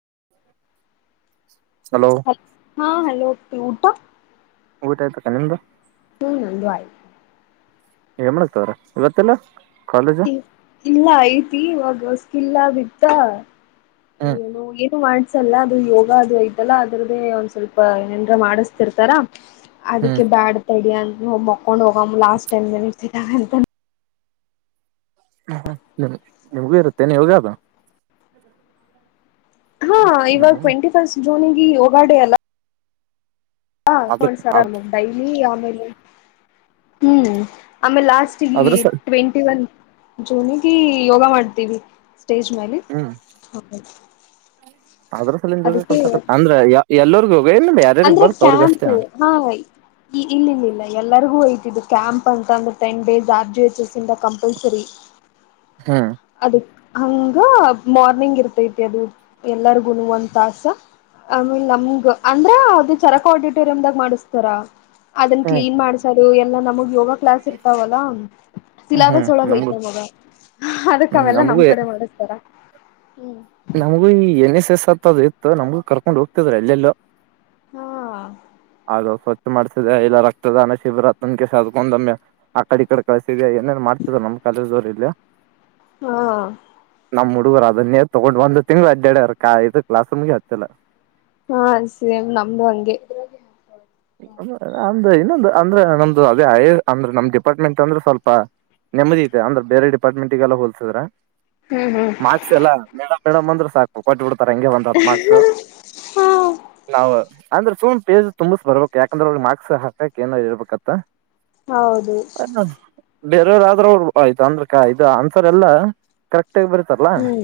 [inaudible] ಹಾ ಹಲೋ ಅಪ್ಪಿ ಊಟ ಊಟ ಆಯ್ತಕ್ಕ ನಿಮ್ದು ಹ್ಮ್ ನಂದು ಆಯ್ತು [unintelligible] ಇವತ್ತಿಲ್ಲ ಇಲ್ಲ ಐತಿ ಇವಾಗ ಹೊಸ್ಕಿಲ್ಲ ಬಿತ್ತ ಹ್ಮ್ ಏನೋ ಏನು ಮಾಡ ಎಲ್ಲ ಅದು ಯೋಗ ಅದು ಇದ್ದಲ್ಲ ಅದ್ರದ್ದೇ ಒಂದು ಸ್ವಲ್ಪ ಏನರ ಮಾಡಿಸ್ತಿರ್ತಾರಾ ಹ್ಮ್ ಅದಕ್ಕೆ ಬ್ಯಾಡ್ ತಡಿ ಅಂತ ಮಕೊಂಡ್ ಹೋಗಮ್ಮ ಲಾಸ್ಟ್ ಟೈಮ್ ಏನ್ ಇರ್ತಂತ ಹ್ಮ್ ಹ್ಮ್ ನಿಮಗೂ ಇರುತ್ತೆನು ಯೋಗ ಅದು ಹಾ ಇವಾಗ ಟ್ವೆಂಟಿ ಫಸ್ಟ್ ಜೂನ್ಗೆ ಯೋಗ ಡೇ ಅಲ್ಲ ಹಾ ಅದ್ರ ಕೊಂಡ ಸರ ಡೈಲಿ ಆಮೇಲೆ [inaudible] ಹ್ಮ್ ಆಮೇ ಲಾಸ್ಟ್ಗ ಅದ್ರ ಸ ಟ್ವೆಂಟಿ ಒನ್ ಜೂನ್ಗೆ ಯೋಗ ಮಾಡ್ತೀವಿ ಸ್ಟೇಜ್ ಮೇಲೆ ಹ್ಮ್ [inaudible] ಹಾ ಅದ್ರ ಸಲುವಾಗಿ [unintelligible] ಅಂದ್ರೆ ಎಲ್ಲರಿಗೂ ಅಂದ್ರೆ ಕ್ಯಾಂಪು ಹಾ ಇಲ್ಲಿ ಇಲ್ಲ ಇಲ್ಲ ಎಲ್ಲರಿಗೂ ಅಯ್ತೆ ಇದು ಕ್ಯಾಂಪ್ ಅಂತ ಅಂದ್ರೆ ten days R G H S ಇಂದ ಕಂಪಲ್ಸರಿ ಹ್ಮ್ ಅದು ಹಂಗ ಮಾರ್ನಿಂಗ್ ಇರ್ತೈತಿ ಅದು ಎಲ್ಲರಿಗುನು ಒಂದು ತಾಸ ಆಮೇಲೆ ನಮ್ಗ ಅಂದ್ರ ಅದು ಚರಕ ಆಡಿಟೋರಿಯಮ ದಾಗ ಮಾಡಿಸ್ತಾರ ಅದನ್ನ ಹ್ಮ್ ಕ್ಲೀನ್ ಮಾಡಸೋದು ಎಲ್ಲಾ ನಮಗ್ ಯೋಗ ಕ್ಲಾಸ್ ಇರ್ತಾವಲ್ಲ ಹ್ಮ್ ಸಿಲಾಬಸ್ ಒಳಗ ನಮಗೂ ಐಟ್ಲ ಮಗ ಅದಕ್ಕ ಹ್ಮ್ ಅವೆಲ್ಲ ನಮ್ ನಮಗೂ ಕಡೆ ಮೂಡಿಸ್ತಾರ ಹ್ಮ ನಮಗೂ ಈ ಎನ್ ಎಸ್ ಎಸ್ ಅತ್ದ ಇತ್ತು ನಮ್ಗೂ ಕರ್ಕೊಂಡ್ ಹೋಗ್ತಿದ್ರ ಎಲ್ಲೆಲ್ಲೋ ಹ್ಮ ಅದು ಸ್ವಚ್ಛ ಮಾಡ್ಸಿದೆ ಇಲ್ಲ ರಕ್ತದಾನ ಶಿಬಿರ ತನ್ ಕೆಸಕೊಂಡಮ್ಮೆ ಆ ಕಡೆ ಈ ಕಡೆ ಕಳ ಏನೇನ್ ಮಾಡ್ತಿದ್ ನಮ್ಮ್ ಕಾಲೇಜ್ವರು ಇಲ್ಲ ಹಾ ನಮ್ಮ್ ಹುಡುಗರು ಅದನ್ನೇ ತೊಗೊಂಡ್ ಒಂದು ತಿಂಗ್ಗಳು ಅ್ಡ ಇದು ಕ್ಲಾಸ್ಮಗೆ ಹತ್ತಲ್ಲ ಹಾ ಸೇಮ್ ನಮ್ದು ಹಂಗೆ ಅಂದ ಇನ್ನೊಂದು ಅಂದ್ರೆ ನಮ್ದು ಅದೇ ಅಂದ್ರೆ ನಮ್ ಡಿಪಾರ್ಟ್ಮೆಂಟ್ ಅಂದ್ರೆ ಸ್ವಲ್ಪ ನೆಮ್ಮದಿಐತೆ ಅಂದ್ರ ಬೇರೆ ಡಿಪಾರ್ಟ್ಮೆಂಟಿಗೆಲ್ಲ ಹೋಲ್ಸಿದ್ರ ಹ್ಮ್ ಹ್ಮ್ ಮಾರ್ಕ್ಸ್ ಯಲ್ಲ ಮೇಡಮ್ ಮೇಡಮ್ ಅಂದ್ರೆ ಸಾಕು ಕೊಟ್ಟಬಡ್ತ ಹೆಂಗೆ ಒಂದ್ ಹ ಮಾರ್ಕ್ಸ್ ಹಾ ನಾವು ಅಂದ್ರೆ ಸು ತುಂಬ ಬರ್ಬೇಕಕ್ ಯಾಕಂದ್ರೆ ಅವ್ರ ಮಕ್ಸ್ ಹಾಕಕ್ ಏ ಇರ್ಬೇಕಂತ ಹೌದು ಬೇರೆಯವ್ರಅವರು ಆ್ತ ಅಂದ್ರಕ ಇದು ಅಂತರೆ ಎಲ್ಲಾ ಕರೆಕ್ ಷ್ಟ ಬರುತ್ತಾರಲ್ಲ ಹ್ಮ್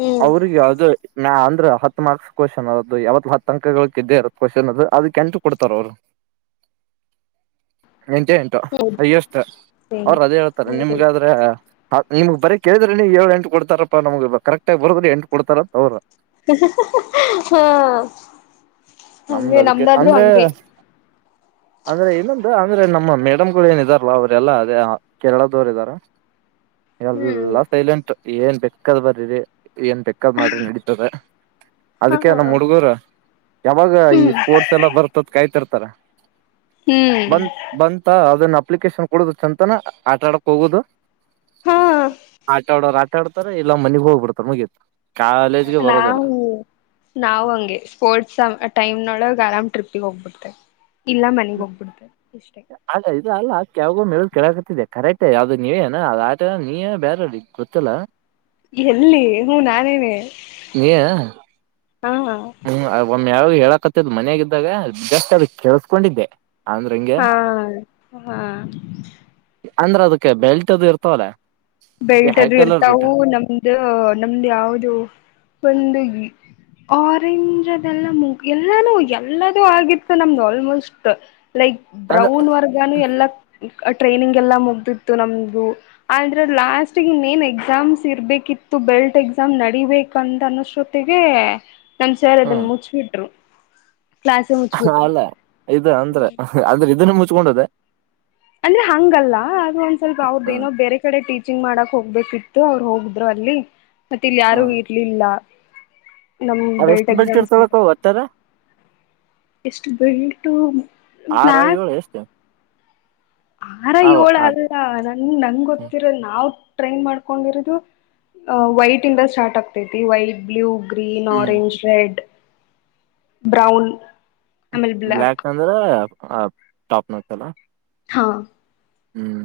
ಹ್ಮ್ ಅವ್ರಿಗೆ ಯಾವ್ದೋ ನ ಅ್ರ ಹ ಮಾರ್ಕ್ಸ್ ಕ್ವಶ್ನ್ ಅದದು ಯಾವತ್ ಹ ಅಕಗಳ ಇದ ಇ ಕ್ವಶ್ನ್ ಅದು ಅದಕ್ಕೆ ಕೆಂಟು ಕೊಡ್ತಾರ ಅವರು ಎಂಟೇ ಎಂಟು ಅಯ್ಯೋ ಅಷ್ಟ ಸರಿ ಅವ್ರ ಅದೇ ಹೇಳ್ತಾರೆ ಹ್ಮ್ ನಿಮ್ಗಾದ್ರೆ ನಿಮ್ ಬರಿ ಕೇಳಿದ್ರೆ ನೀವುಏಳ್ ಎಂಟ ಕೊಡ್ತಾರಪ್ಪ ನಮಗೆ ಕಕ್ಟಗಿ ಬರದ್ರ ಎಂಟು ಕೊಡ್ತಾರ ಅಂತ ಅವ್ರ ಹ ಹಂ ನಮ್ದ್ ಅದಕ್ಕೆ ನಮ್ದಾದ್ರು ಅಂದ್ರೆ ಹಂಗೆ ಅಂದ್ರೆ ಇನ್ನೊಂದು ಅಂದ್ರೆ ನಮ್ಮ ಮೇಡಮ್ಗಳು ಏನಿದಾರಲ್ಲ ಅವ್ರೆಲ್ಲಾ ಅದೇ ಕೇರಳದವರು ಇದಾರ ಹ್ಮ್ ಎಲ್ಲಾ ಸೈಲೆಂಟ್ ಏನ್ ಬೆಕ್ಕಾದ್ ಬರರಿ ಏನ್ ಬೆೆಕ್ಕದ್ ಮಾಡ್ರಿ ನಡತದೆ ಹಾ ಅದಕ್ಕೆ ಹಾ ನಮ್ಮ್ ಹುಡುಗರ ಯಾವಾಗ ಈ ಹ್ಮ್ ಸ್ಪೋರ್ಟ್ಸ್ ಎಲ್ಲ ಬರ್ತದ ಕಾಯ್ತಿರ್ತಾರ ಹ್ಮ್ ಬಂತತ್ ಬಂತ ಅದನ್ನ ಅಪ್ಲಿಕೇಶನ್ ಕೊಡುದು ಚಛಂತಾನ ಆಟ ಆಡಕ್ ಹೋಗೋುದು ಹಾ ಆಟ ಆಡೋರು ಆಟ ಆಡ್ತಾರ ಇಲ್ಲ ಮನೆಗ್ ಹೋಗ್ಬಿಡ್ತಾರ ಮುಗಿಯತ ನಾ್ ನಾವು ಹಂಗೆ ಸ್ಪೋರ್ಟ್ಸ್ ಟೈಮ್ನೊಳಗೆ ಆರಾಮ್ ಟ್ರಿಪ್ಪಿಗೆ ಹೋಗ್ಬಿಡ್ತೆೆ [unintelligible] ಅಲ್ಲ ಇದದು ಅಲ್ಲ ಅಕ ಯಾವಾಗೋ ಮ ಕೆೇಳಕ ದೆ ಕರೆಕ್ಟ್ ಯಾವ್ದದು ನೀವೇನ ಅ ಆಟ ನೀಯೇ ಬೇರೆ ಗೊತ್ತಲ್ಲ ಎಲ್ಲಿ ಹ್ಮ ನಾನೇನೆ ನೀ ಹಾ ಹ್ಮ ನ ಯಾವು ಹೇಳಕತ್ತದ್ ಮನಯಾಗಿದ್ದ್ದಾಗ ಜಸ್ಟ್ ಅದು ಕೇಳಿಸಕೊಂಡಿದ್ದೆ ಹಾ ಹಾ ಅಂದ್ರ ಅದಕ್ಕೆ ಬೆಲ್ಟ್ ಅದು ಇರ್ತವಲ್ಲ ಹೈ ಬೆಲ್ಟದ ಕಲರ್ ಬೆಲ್ಟ್ ಇರ್ತವು ನಮ್ದ ನಮ್ದ್ ಯಾವ್ದ ಒಂದು ಆರೆಂಜ್ ಅದೆಲ್ಲ ಮುಗ ಎಲ್ಲಾನು ಎಲ್ಲದೂ ಆಗಿತ್ತು ನಮ್ದು ಆಲ್ಮೋಸ್ಟ್ ಲೈಕ್ ಅಂದ್ರ ಬ್ರೌನ್ ವರ್ಗನು ಎಲ್ಲ ಟ್ರೈನಿಂಗ್ ಎಲ್ಲ ಮುಗ್ದಿತ್ತು ನಮ್ದು ಲಾಸ್ಟ್ಗ ಇನ್ನೇನ್ ಎಕ್ಸಾಮ್ಸ್ ಇರ್ಬೇಕಿತ್ತು ಬೆಲ್ಟ್ ಎಕ್ಸಾಮ್ ನಡೀಬೇಕಂತ ಅನ ಜೊತೆಗೆ ನನ್ [unintelligible] ಸಾರ್ ಅದನ್ನ ಮುಚ್ಬಿಟ್ರು ಕ್ಲಾಸೆ ಹ ಮುಚ್ಬಿಟ್ರು ಅಲ್ಲ ಇ ಅಂದ್ರ ಅಂದ್ರೆ ಇದನ್ನ ಮುಚ್ಕೊಂಡದ ಅಂದ್ರೆ ಹಂಗಲ್ಲ ಆದ್ರ ಒಂದ್ ಸ್ವಲ್ಪ ಅವ್ರದ್ದ ಹ್ಮ ಏನೋ ಬೇರೆ ಕಡೆ ಟೀಚ್ ಚಿಂಗ್ ಮಾಡಕ್ ಹೋಗ್ಬೇಕಿತ್ತು ಅವ್ರು ಹೋಗದ್ರು ಅಲ್ಲಿ ಮತ್ತೆ ಇಲ್ಲಿ ಯಾರು ಹ್ಮ್ ಇರ್ಲಿಲ್ಲ ನಮ್ಮ ಅವ ಬೆಲ್ಟ್ ಎಷ್ಟು ಎಕ್ಸಾಮ್ಸ್ ಇರ್ತಳಕ ಒಟ್ಟಾರ ಎಷ್ಟು ಬಿಲ್ಟು ಆರ ಬ್ಲಾಕ್ ಏಳು ಎಷ್ಟು ಆರ ಅವ ಯೋಳ ಅಲ್ಲ ನನ್ ನಂಗ್ ಗೊತ್ತಿರ ನಾವ್ ಟ್ರೈನ್ ಮಾಡ್ಕೊಂಡಿರೋದು ವೈಟ್ ಇಂದ ಸ್ಟಾರ್ಟ್ ಆಗ್ತೈತಿ ವೈಟ್ ಬ್ಲಯೂ ಗ್ರೀನ್ ಹ್ಮ್ ಆರೆಂಜ್ ರೆಡ್ ಬ್ರೌನ್ ಬ್ಲ್ಯಾಕ್ ಅಂದ್ರೆ ಆ ಟಾಪ್ನಗ್ತಲ್ಲ ಹಾ ಹ್ಮ್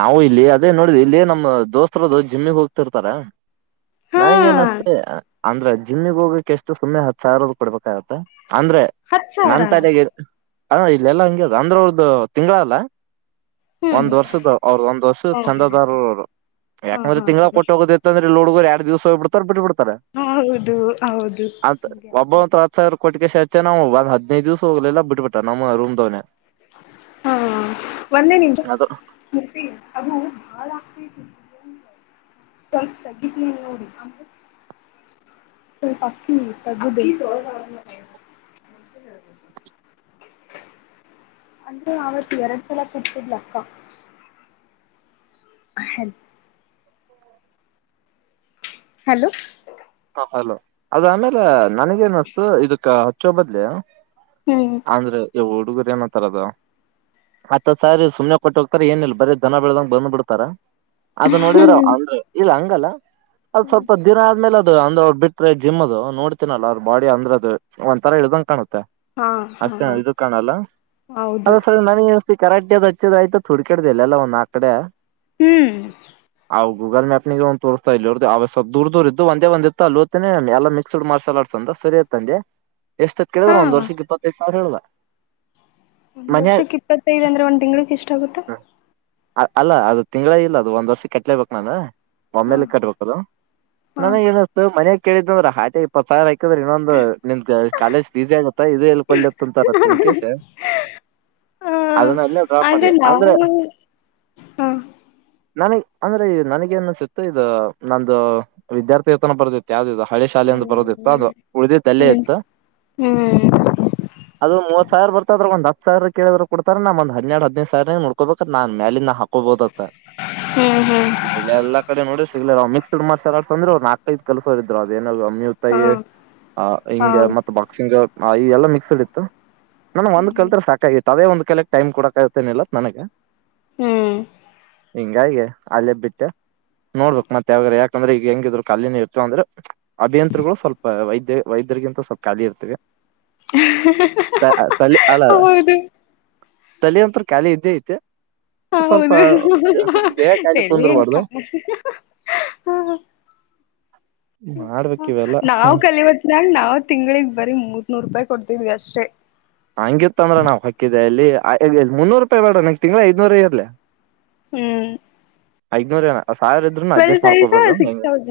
ನಾವು ಇಲ್ಲಿ ಅದೇ ನೋಡಿದ್ವಿ ಇಲ್ಲಿ ನಮ್ಮ ದೋಸ್ತತ್ರದು ಜಿಮ್ಮಿಗೆ ಹೋಗ್ತಿರ್ತಾರ. ಹಾ ನನೇಏನ್ಸ್ತೆ ಅಂದ್ರ ಜಿಮ್ಮಗ್ ಹೋಗಕ್ಕೆ ಎಷ್ಟು ಸುಮ್ಮನೆ ಹತ್ ಸಾವಿರ ಕೊಡ್ಬೇಕಾಗತ್ತ. ಅಂದ್ರೆ ಹತ್ತು ನನ್ ಸಾವಿರನ ತಲೆೆಗೆ ಹ ಇಲ್ಲೆಲ್ಲಾ ಹಂಗೆ ಅದ ಅಂದ್ರೆ ಅವರದ ತಿಂಗಳಲ್ಲ ಹ್ಮ್ ಒಂದ್ ವರ್ಷದ ಅವ್ರದ ಒಂದ್ ವರ್ಷ ಹ ಚಂದದಾರರು ಹಾ ಯಾಕಂದ್ರೆ ಹಾ ತಿಂಗಳ ಹಾ ಕೊಟ್ಟ ಹೋಗೋದತ್ತಂದ್ರೆ ಹೀಗಿಲ ಹುಡಗರ ಎರಡು ದಿವಸಯ ಹೋಗಿ ಬಿಡ್ತಾರೆ ಬಿಟ್ಟ ಬಿಡ್ ಹೌದು ಹೌದು ಅಂತ ಹಂಗೆ ಒಬ್ಬ ಒತ್ ಆಗ್ತೈತಿ ಹತ್ ಸಾವಿರ ಕೋಟಕ್ಕೆ ನಾವು ಒಂದ ಹದಿನೈದು ದಿವ್ಸ ಹೋಗ್ಲ್ಲ ಬಿಟ್ಟ ಬಿಟ್ಟ ನಮ್ಮ ರೂಮ್ ದವನೇ ಹಾ ಒಂದೇ ನಿಮಿಷ ಅದು ಅದು ಅಳ ಆಗ್ತತೇತಿ ಸ್ವಲ್ಪ ತಗಿತಿನಿ ನೋಡು ಸ್ವಲ್ಪ ಅಕ್ಕಿ ತಗದು ಅಕ್ಕಿ ತೋಳದ ಅದ ಮೇಲೆ ಅಂದ್ರೆ ಅವತ್ ಎರಡು ಸಲ್ ಕೊಟ್ಟಿದಲ ಅಕ್ಕ ಹ ಹೆಲ್ಪ್ ಹಲೋ ಹ ಹಲೋ ಅದ ಆಮೇಲೆ ನನಗೇನ್ ಅನಸ್ತು ಇದಕ್ಕ ಹಚ್ಚೋ ಬದ್ಲಿ ಹ್ಮ್ ಅಂದ್ರೆ ಯವು ಹುಡುಗರು ಏನೋಂತಾರ ಅದು ಹತ್ತಹತ್ತ್ ಸಾವಿರ ಸುಮನೆ ಕೊಟ್ಟ ಹೋಗ್ತಾರೆ ಏನ ಇಲ್ಲ ಬರೀ ದನ ಬೆಳದಗೆ ಬಂದ್ ಬಿಡ್ತಾರ ಅದು ನೋಡಿದ್ರೆ ಅಂದ ಇಲ್ಲ ಹಂಗಲ್ಲ ಅದು ಹ್ಮ್ ಸ್ವಲ್ಪ ದೀನ ಆದ್ಮೇಲೆ ಅಂದ್ ಅವ್ರು ಬಿಟ್ರೆ ಜಿಮ್ ಅದು ನೋಡ್ತೀನಲ್ಲ ಅವ್ರ ಬಾಡಿ ಅಂದ್ರದು ಒಂದ್ ತರ ಇ ಇಳದ್ದಂಗ ಕಾಣುತ್ತೆ ಹಾ ಹಾ ಅಷ್ಟೇ ಇದ ಕಾಣಲ್ಲ ಅ ಹೌದು ಸರಿ ನನಗೇನ್ ಅನಸತೇತಿ ಕರಾಟ್ಯದ್ ಹಚ್ಚಿದ್ ಆಯ್ತದ ಹುಡ್ಕಡಿದೆ ಅಲೇಲಿ ಒಂದ್ ನಾಕ್ ಕಡೆ ಹ್ಮ್ ಅವು ಗೂಗಲ್ ಮ್ಯಾಪ್ ನಿಗ ಒಂದ ತೋರ್ಸತಾ ಇದ್ದು ಅವ ದೂರ್ ದೂರ ಇದು ಒ ಒಂದಇತ್ತು ಅಲ್ಲೋತೇನೆ ಎಲ್ಲ ಮಿಕ್ಸ್ಡ್ ಮಾರ್ಷಲ್ ಆರ್ಸ್ ಅಂತ ಸರಿಯತಂಡಿ ಎಷ್ಟತ್ತ್ತೇಳಿದ್ರ ಹಾ ಒಂದ ವರ್ಷಕ್ಕೆ ಇಪ್ಪತ್ತೈದು ಸಾವಿರ ಹೇಳಿದ ಒಂದ್ ವರ್ಷಕ್ ಇಪ್ಪತ್ತೈದ ಅಂದ್ರೆ ಒಂದ್ ತಿಂಗಳಕ್ ಎಷ್ಟ ಆಗುತ್ತೆ. ಅ ಅಲ್ಲ ಅದು ತಿಂಗಳ ಇಲ್ಲ ಅದು ಒಂದ್ ವರ್ಷ ಕಟ್ಲೇಬೇಕ್ ನಾನ ಹಾ ಒಮ್ಮೇಲಿ ಕಟ್ಬೇಕ ಅದು. ಹಾ ನಾನ ಏನ ಮನೆಗ್ ಕೇಳಿದ್ಂದ್ರೆ ಹಾಟ್ ಇಪ್ಪತ್ ಸಾವಿರ ಆ ಆ್ರ ಇನ್ನೊಂದು ನಿಮ ಕಾಲೇಜ್ ಫೀಸೇ ಆಗತ್ತಾ ಇದು ಇಳ್ಕೊಳ್ಳತ್ ಅಂತಾರ ಇನ್ ಕೇಸ್ ಹ ಅದನ್ನೆಲ್ಲ ಡ್ರಾಪ್ ಆದ್ರೆ ಮಾಡಿದೆ ನಾವು ಅಂದ್ರೆ ಹ ನನ ಅಂದ್ರೆ ನನಗೇನ್ ಅನ್ಸತ್ತು ಇದು ನಂದು ವಿದ್ಯಾರ್ಥಿ ವೇತನ ಬರ್ದಿತ್ತು ಯಾವ್ದದು ಹಳೆ ಶಾಲೆ ಒಂದು ಹ್ಮ್ ಬರೋದಿತ್ತ ಅದು ಹ್ಮ್ ಉಳ್ದಿದ ಅಲ್ಲೆ ಹ್ಮ್ ಇತ್ತು. ಹ್ಮ್ ಹ್ಮ್ ಅದು ಮೂವತ್ ಸಾವಿರ ಬರ್ತದ ಒಂದ್ ಹತ್ತ ಸಾವಿರ ಕೇಳ್ರರು ಕೊಡ್ತರನ ಒಂದ ಹನ್ನೆಡ ಹದಿನೈದ ಸಾವಿರನ ನಡ್ಕೋಬೇಕಕ್ ನ ಮೇಾಲಿನಾ ಹಾಕ್ ಹಕೋಬಹದತ್ತ ಹ್ಮ್ ಇ ಎಲ್ಲಾ ಕಡೆ ನೋಡಿ ಸಿಗ್ಲಿಲ್ಲ ಮಿಕ್ಸ್ಡ್ ಮಾರ್ಸಲ್ ಅಂದ್ರೆ ಅವ್ ನಾಕೈಐದ ಕೆಲಸವರ ಇದ್ರು ಅದೇನ ಅಮ್ಮಿ ಹಾ ತಾಯಿ ಅ ಹಾ ಹಿಂಗ ಮತ್ತ ಬಾಕ್ಸಿಂಗ್ ಹ ಇ ಎಲ್ಲ ಮಿಕ್ಸ್ಡ್ ಇತ್ತು ನಮಗೆ ಒಂದ್ ಹ್ಮ್ ಕಲ್ತ್ರ ಸಾಕಾಗಿತ್ತು ತದೇ ಒಂದ್ ಕಲೆಕ್ ಟೈಮ್ ಕೊಡಕ ಆಗತೇನಿಲ್ಲತ್ ನನಗ ಹ್ಮ್ ಹಿಂಗಾಗಿ ಅಲ್ಲಿಬ್ಬಟ್ಟೆ ನೋಡ್ಬೇಕ್ ಮತ್ತೆ ಯಾವಾಗ್ರ ಯಾಕಂದ್ರೆ ಈಗ ಹೆಂಗಿದ್ರು ಖಾಲನ ಇರ್ತವ ಅಂದ್ರ ಅಭಿಯಂತ್ರರುಗಳು ಸ್ವಲ್ಪ ವೈದ್ಯ ವೈದ್ಯರಿಗಿಂತ ಸ್ವಲ್ ಖಾಲಿ ಇರ್ತವೆ ತಲೆ ಅಲ್ಲ ಹೌದು ತಲೆ ಒಂತ ಖಾಲಿ ಇದ್ದೇ ಐತೆ ಸ್ವಲ್ಪ ಹೌದು ದೇಹಕಾಲಿ ಕುಂದರು ತಲೆಯನ್ ಬಾಡ್ದ ಕ ಹ ಮಾಡ್ಬೇಕ್ ಇವೆಲ್ಲ ನಾವ್ ಕಲಿವತ್ ನ ನಾವ್ ಅ ತಿಂಗಳಿಗೆ ಬರೀ ಮೂರ್ನೂರು ರೂಪಾಯಿ ಕೊಡ್ತಿದ್ವಿ ಅಷ್ಟೇ. ಹಂಗಿತ್ತ ಅಂದ್ರ ನಾವ್ ಹೊಕಿದ್ದೆ ಅಲ್ಲಿ ಮುನ್ನೂರು ರೂಪಾಯಿ ಬೇಡ ನಂಗ್ ತಿಂಗಳ ಐದನೂರು ಇರ್ಲಿ ಹ್ಮ್ ಐದ್ನೂರ ನ ಟ್ವೆಲ್ ೈವ ಸಿಕ್ಸ್ ತೌಸ್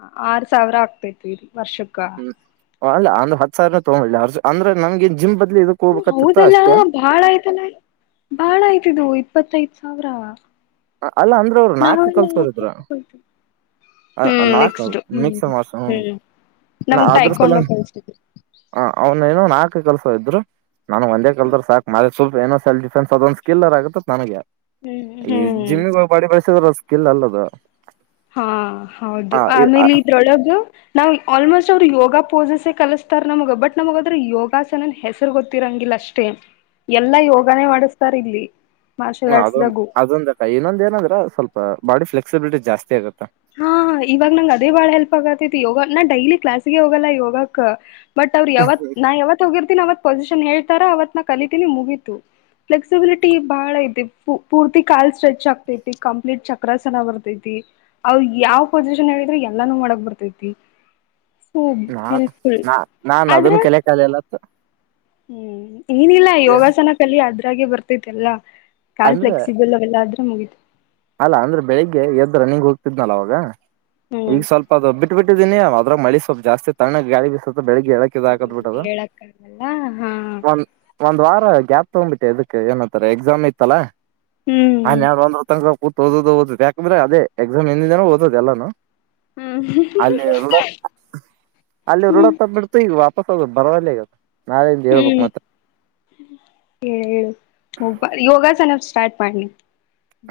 ಹ ಆರು ಸಾವಿರ ಆಗ್ತೇತ್ರಿ ವರ್ಷಕ್ಕ ಅಂದ್ರ ಹ ಸಿರನ ತಗೊಂಡಿಿಲ್ಲ ಅರ್ ಅ್ರ ನಮಗೆ ಜಿಂಪ್ ಹೌದಲ್ಲ ಬಾಳ ಆಯ್ತಲ್ಲ ಬಾಳ ಆಯ್ತಿದು ಇಪ್ಪತ್ತೈದ ಸಾವಿರ ಅಲ್ಲ ಅಂದ್ರ ಅವರು ನಾಲ್ಕ ನಾವೆಲ್ಲ ಯಾಕ್ ಕಲ್ಸೋರಿದ್ರ ತಕೊಳ್ತೀವಿ. ಹ ಹ್ಮ್ ನಾಕ ಮಿಕ್ಸ್ಡ್ ಮಿಸ ಮೋಸ ಹ್ಮ್ ನಾ ನಮಗ್ ಅ್ರ ಸಲ ಟೈಕೊಂಡ ಕಲ್ಸಿದ್ರು ಹ ಅವನ ಏನುೋ ನ ಕ ಕಲ್ಸೋ ಇದ್ರು ನಾನು ಒಂದೇ ಕಲ್ದರ್ ಸಾಕಕ್ ಸ್ವಲ್ಪ ಏನೋ ಸ ಫೆಂಡಸ್ ಅದೊಂದ್ ಸ್ಕಿಲ್ರ್ ಆಗತತ್ ನನಗೆ ಹ್ಮ್ ಈ ಹ್ಮ್ ಜಿಮ್ಮ ಬಾಡಿ ಬಯಸಿದ್ರ ಸ್ಕಿಲ್ ಅಲ್ಲದು ಹಾ ಹ ಹೌದು ಆಮೇಲೆ ಇದ್ರೊಳಗ ನಾವ್ ಆಲ್ಮೋಸ್ಟ್ ಅವ್ರು ಯೋಗ ಪೋಸಸೇ ಕಲಿಸಸ್ತಾರ ನಮಗ ಬಟ್ ನಮಗದ್ರೆ ಯೋಗಾಸನನ್ ಹೆಸರು ಗೊತ್ತಿರಂಗಿಲ್ಲ ಅಷ್ಟೇ ಎಲ್ಲಾ ಯೋಗಾನೇ ಮಾಡಿಸತಾರ್ ಇಲ್ಲಿ ಮಾರ್ಷಲ್ ಹ್ಮ ಅದೊಂದು ಆರ್ಟ್ಸ್ದಾಗು ಅದೊಂದ ಇನ್ನೊಂದ ನಂದ್ರ ಸ್ವಲ್ಪ ಬಾಡಿ ಫ್ಲೆಕ್ಸಿಬಿಲಿಟಿ ಜಾಸ್ತಿ ಆಗತ್ತಾ ಹಾ ಇವಾಗ ನಂಗ್ ಅದೇ ಬಾಳ ಹೆಲ್ಪ್ ಆಗತ್ತೈತಿ ಯೋಗ ನಾ ಡೈಲಿ ಕ್ಲಾಸ್ಗೆ ಹೋಗಲ್ಲ ಯೋಗಕ್ ಬಟ್ ಅವರು ಯಾವತ್ ನಾ ಯಾವತ್ ಹೋಗಿರ್ತೀನಿ ಅವತ್ ಪೊಸಿಷನ್ ಹೇಳ್ತಾರ ಅವವತ್ ನ ಕಲಿತೀನಿ ಮುಗೀತು ಫ್ಲೆಕ್ಸಿಬಿಲಿಟಿ ಬಹಳ ಐತಿ ಪೂರ್ತಿ ಕಾಲ್ ಸ್ಟ್ರೆಚ್ ಆಗ್ತೈತಿ ಕಂಪ್ಲೀಟ್ ಚಕ್ರಾಸನ ಬರ್ತೈತಿ ಅವ್ ಯಾವ್ ಪೊಸಿಷನ್ ಹೇಳಿದ್ರೆ ಎಲ್ಲಾನೂ ಮಾಡಕ್ ಬರ್ತೈತಿ ೂಬ್ ನಾ ಹೆಲ್ಪ್ಫುಲ್ ನಾ ನಾನ್ ಆದ್ರ ಅದನ್ ಕಲೆ ಕಾಲಲ್ಲತ್ ಹ್ಮ್ ಇಏನಿಲ್ಲ ಯೋಗಾಸನ ಕಲಿ ಆದ್ರೂ ೆ ಬರ್ತೈಲ್ಲ ಕಾನ್ ಅಂದ್ರೆ ಫ್ಲೆಕ್ಸಿಬಲ್ ಎಲ್ಲ ಆದ್ರೆ ಮುಗ ಅಲ್ಲ ಅಂದ್ರೆ ಬೆಳಿಗ್ಗೆ ಎದ್ರ ನೀಿಂಗ ಹೋಗ್ತಿದ್ನಲ್ಲ ಅವಾಗ ಈಗ ಹ್ಮ್ ಸ್ವಲ್ಪ ಅದು ಬಿಟ್ಟ ಬಿಟ್ ಬಿಟ್ಟಿದ್ದಿನನ ಅವ ಅದ ಮಳಿ ಸ್ಲ್ಪ ಜಾಸ್ ತ್ಣ ಗಳಿ ಸ್ಲ್ಪ ಬೆಳಿಗ್ಗೆ ಹೇಳಕ್ ಇ ಇದ ಹಾಕತ್ ಹ್ಮ್ ಬಿಟ್ಟದ ಹೇಳಕ್ಕ ಆಗಲ್ಲ ಹಾ ಒ ಒಂದ್ ವಾರ ಗ್ಯಾಪ್ ತಗ್ಬಿಟ್ಟೆ ಇದಕ್ ಏನಂತಾರೆ ಎಕ್ಸಾಮ್ ಇಐತ್ತಲ್ಲ ಹ್ಮ್ ಕೂ ಓದ ಓದ ಯಾಕಂದ್ರೆ ಅದೇ ಎಕ್ಸಾಮ್ ಎಿಂದಿನನ ಓದ ಎಲ್ಲಾನು ಹ್ಮ್ ಅಲ್ಲಿ ಹ್ಮ್ ಹ್ಮ್ ಅಲ್ಲಿ ೂಡತ್ತ ಬಿಿಡ್ತು ಈಗ ವಾಪ ಬರವಲ್ಲೆ ಆಗತ್ತೆ ಹ್ಮ್ ಹೇಳ ಹೇಳು ಹಬ ಯೋಗಾಸನ ಸಟ್ ಮಾಡಿ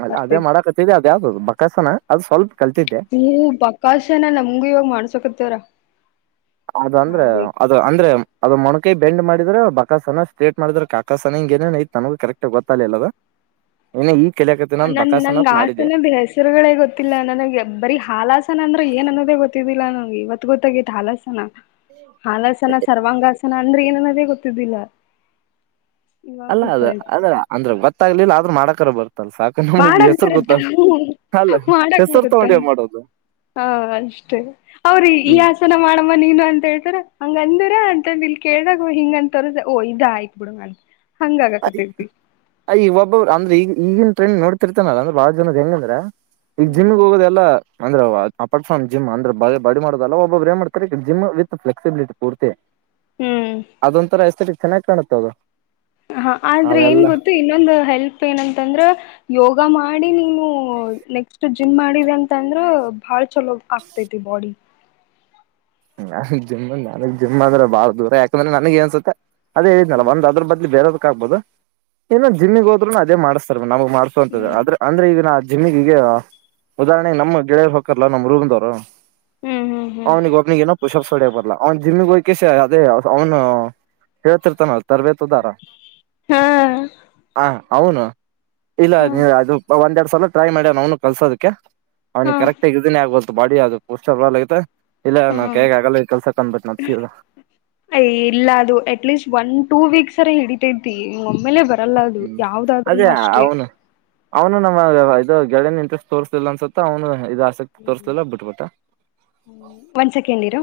ಅ ಅದೇ ಮಾಡಕತದೆ ಅದೇ ಅದು ಬಕಾಸನ ಅದು ಸ್ವಲ್ಪ ಕಲ್ತಿದ್ದೆ ಹ ಬಕಾಶಏನ ನಮಗು ಇವಾಗ ಮಾಡ್ಸಕತ್ತವ್ರ ಅದು ಅಂದ್ರೆ ಮಾಡ್ಬೇಕು ಅದು ಅಂದ್ರೆ ಅದು ಮೊಣಕೈ ಬೆಂಡ್ ಮಾಡಿದ್ರೆ ಬಕಾ ಸನ ಸ್ಟ್ರೇಟ್ ಮಾಡಿದ್ರೆ ಕಾಕಾ ಸನ ಹಿಂಗ ಏನ ಐತ್ ನನಗಗೆ ಕರೆಕ್ಟ್ ಆಗ ಗೊತ್ತಿಲ್ಲಲ್ಲ ಅದು ಹಲ್ಲ ನನ್ ನನ್ ಆಸನದ ಹೆಸರುಗಳೇ ಗೊತ್ತಿಲ್ಲ ನನಗೆ ಬರೀ ಹಾಲಾಸನ ಅಂದ್ರೆ ಏನ್ ಅನ್ನೋದೇ ಗೊತ್ತಿಲ್ಲ ನಗೆ ಇವತ್ತು ಗೊತ್ತಾಗತ್ತು ಹಾಲಸನ ಹಾಲಸನ ಸರ್ವಾಂಗ ನನ್ನ ಅಂದ್ರೆ ಏನನ್ನದೇ ಗೊತ್ತಿದ್ದಿಲ್ಲ ಇವಾಗ ಅಲ್ಲ ಅದ ಗೊತ್ತಾಯ್ತು ಅದ್ರ ಅಂದ್ರೆ ಗೊತ್ತಾಗ್ಲಿಲ್ಲ ಆದ್ರರು ಮಾಡಕರ ಬರ್ ಮಾಡಕ್ ಬರುತ್ತ ಅಲ್ಲ ಮಾಡಕ್ ಹೆಸರು ಬರುತ್ತ ತಗೊಂಡ್ ಏನ್ ಮಾಡೋದು ಹಾ ಅಷ್ಟೇ ಅವ್ರಿ ಈ ಹ್ಮ್ ಆಸನ ಮಾಡಮ್ಮ ನೀನು ಅಂತ ಹೇಳ್ತಾರ ಹಂಗ ಅಂದರ ಅಂತಂದ ಇಲ್ ಕೇಳಾಗ ಹಿಂಗ ಅಂತಾರ ಓ ಇದ ಆಯ್ತ್ ಬಿಡಂಗ ಅಂತ ಹಂಗ ಅಯ ಆಗಕತೈತಿ. ಅಯ್ ಒಬ್ಬರು ಅಂದ್ರೆ ಈಗ ಈಗನ್ ಟ್ರೆಂಡ್ ನೋಡ್ತಿರ್ತಾನಲ್ಲ ಅಂದ್ರೆ ಬಾಳ ಜನದ್ ಹೆಂಗಂದ್ರ ಈಗ ಹ್ಮ್ ಜಿಮಗ್ ಹೋಗೋದೆ ಎಲ್ಲಾ ಅಂದ್ರೆ ಅಪನ್ ಜಿಮ್ ಅಂದ್ರೆ ಬಡಿ ಮಾಡೋುದಲ್ಲ ಒಬ್ಬೊಬ್ರು ಏನ್ ಮಾಡ್ತಾರೆ ಜಿಮ್ ವಿತ್ ಫ್ಲೆಕ್ಸಿಬಿಲಿಟಿ ಪೂರ್ತಿ ಹ್ಮ್ ಅದೊಂಂತರ ಹೆಸರಿ ಚೆನ್ನಾಗಿ್ ಕಾಣುತ್ತ ಅದು ಹ ಆದ್ರೆ ಏನ್ ಅವೆಲ್ಲ ಗೊತ್ತು ಇನ್ನೊಂದು ಹೆಲ್ಪ್ ಏನಂತಂದ್ರ ಯೋಗ ಮಾಡ ಮಾಡಿ ನೀನು ನೆಕ್ಸ್ಟ್ ಜಿಮ್ ಮಾಡಿದೆ ಅಂತ ಅಂದ್ರ ಬಾಳ ಚಲೋ ಆಗ್ತತಿ ಬಾಡಿ ನಾಗ್ ಜಿಮ್ ನನಗ್ ಜಿಮ್ ಆದ್ರೆ ಬಾಳ ದೂರ ಯಾಕಂದ್ರೆ ನನಗ್ ನ್ಸುತ್ತ ಅದೇ ಹೇಳನಲ್ಲ ಹ್ಮ್ ಒಂದ ಅದ್ರ ಬದ್ಲಿ ಬೇರೆದಕ್ ಆಗ್ಬಹದು ಇಏನೋ ಜಿಮ್ಮಿಗ್ ಹೋದ್ೂ ಅದೇ ಮಾಡ್ತಾರ ನಮಗ್ ಮಾಡಸುವಂತದ ಹ್ಮ್ ಆದ್ರ ಅಂದ್ರೆ ಇದ ಜಿಮಗಗ ಉದಾಹರಣೆಗೆ ನಮ್ ಗೆಳೆಯರು ಹಕರ್ಲ್ಲ ನಮ್ಮ್ ರೂಮದವ್ರು ಹ್ಮ್ ಹ್ಮ್ ಹ್ಮ್ ಅವನಿಿಗೆ ಏನೋ ಪುಷಪ್ ಸಡ್ಯ ಬರ್ಲ್ಲ ಅವ್ನ್ ಜಿಮ್ಮಿಿಗೆ ಹೋಗಯಕಸ ಅದೇ ಅವ್ನು ಹೇಳ್ತಿರ್ತಾನ ತರಬೇತದಾರ ಹಾ ಹ ಹೌನು ಇಲ್ಲ ಹಾ ನೀ ಅದು ಒಂದ್ೆರಡ್ ಸಲ ಟ್ರೈ ಮಾಡಿವ್ ಅವ್ನು ಕಲ್ಸೋದಕ್ಕೆ ಹಾ ಅವ್ನಿಿಗೆ ಕರೆಕ್ಟ್ ಆಗ ಇದನೇ ಆಗಬೋದು ಬಾಡಿ ಅದು ಪೋಸ್ಲ್ ಆಗತೆ ಇಲ್ಲ ನಾ ಹಾ ಹೇಗ ಆಗಲ್ಲ ಕೆಲ್ಸ ಕಂದ್ಬಿಟ್ಟು ನ್ ಸೀರದ ಯ ಇಲ್ಲ ಅದು ಅಟ್ಲೀಸ್ಟ್ ಒನ್ ಟೂ ವೀಕ್ಸ್ರ ಹಿಡಿತ ಇತಿ ಒಮ್ಮೇಲೆ ಬರ್ ಲ್ಲ ಅದು ಯಾವದಾದ್ನು ಅದೇ ಅಷ್ಟೇ ಅವನು ಅವನು ನಮ್ಮ ಇದು ಳನ್ ಇಂಟ್ರೆಸ್ಟ್ ತೋರ್ಸಿಲ್ಲ ಅನ್ಸುತ್ತೆ ಅವನು ಇದು ಆಸಕ್ತಿ ಹ್ಮ ತೋರ್ಸ್ಲಿಲ್ಲ ಬಿಟ್ಬಿಟ್ಟ ಹ್ಮ ಒಂದ್ ಸೆಕೆಂಡ್ ಇರ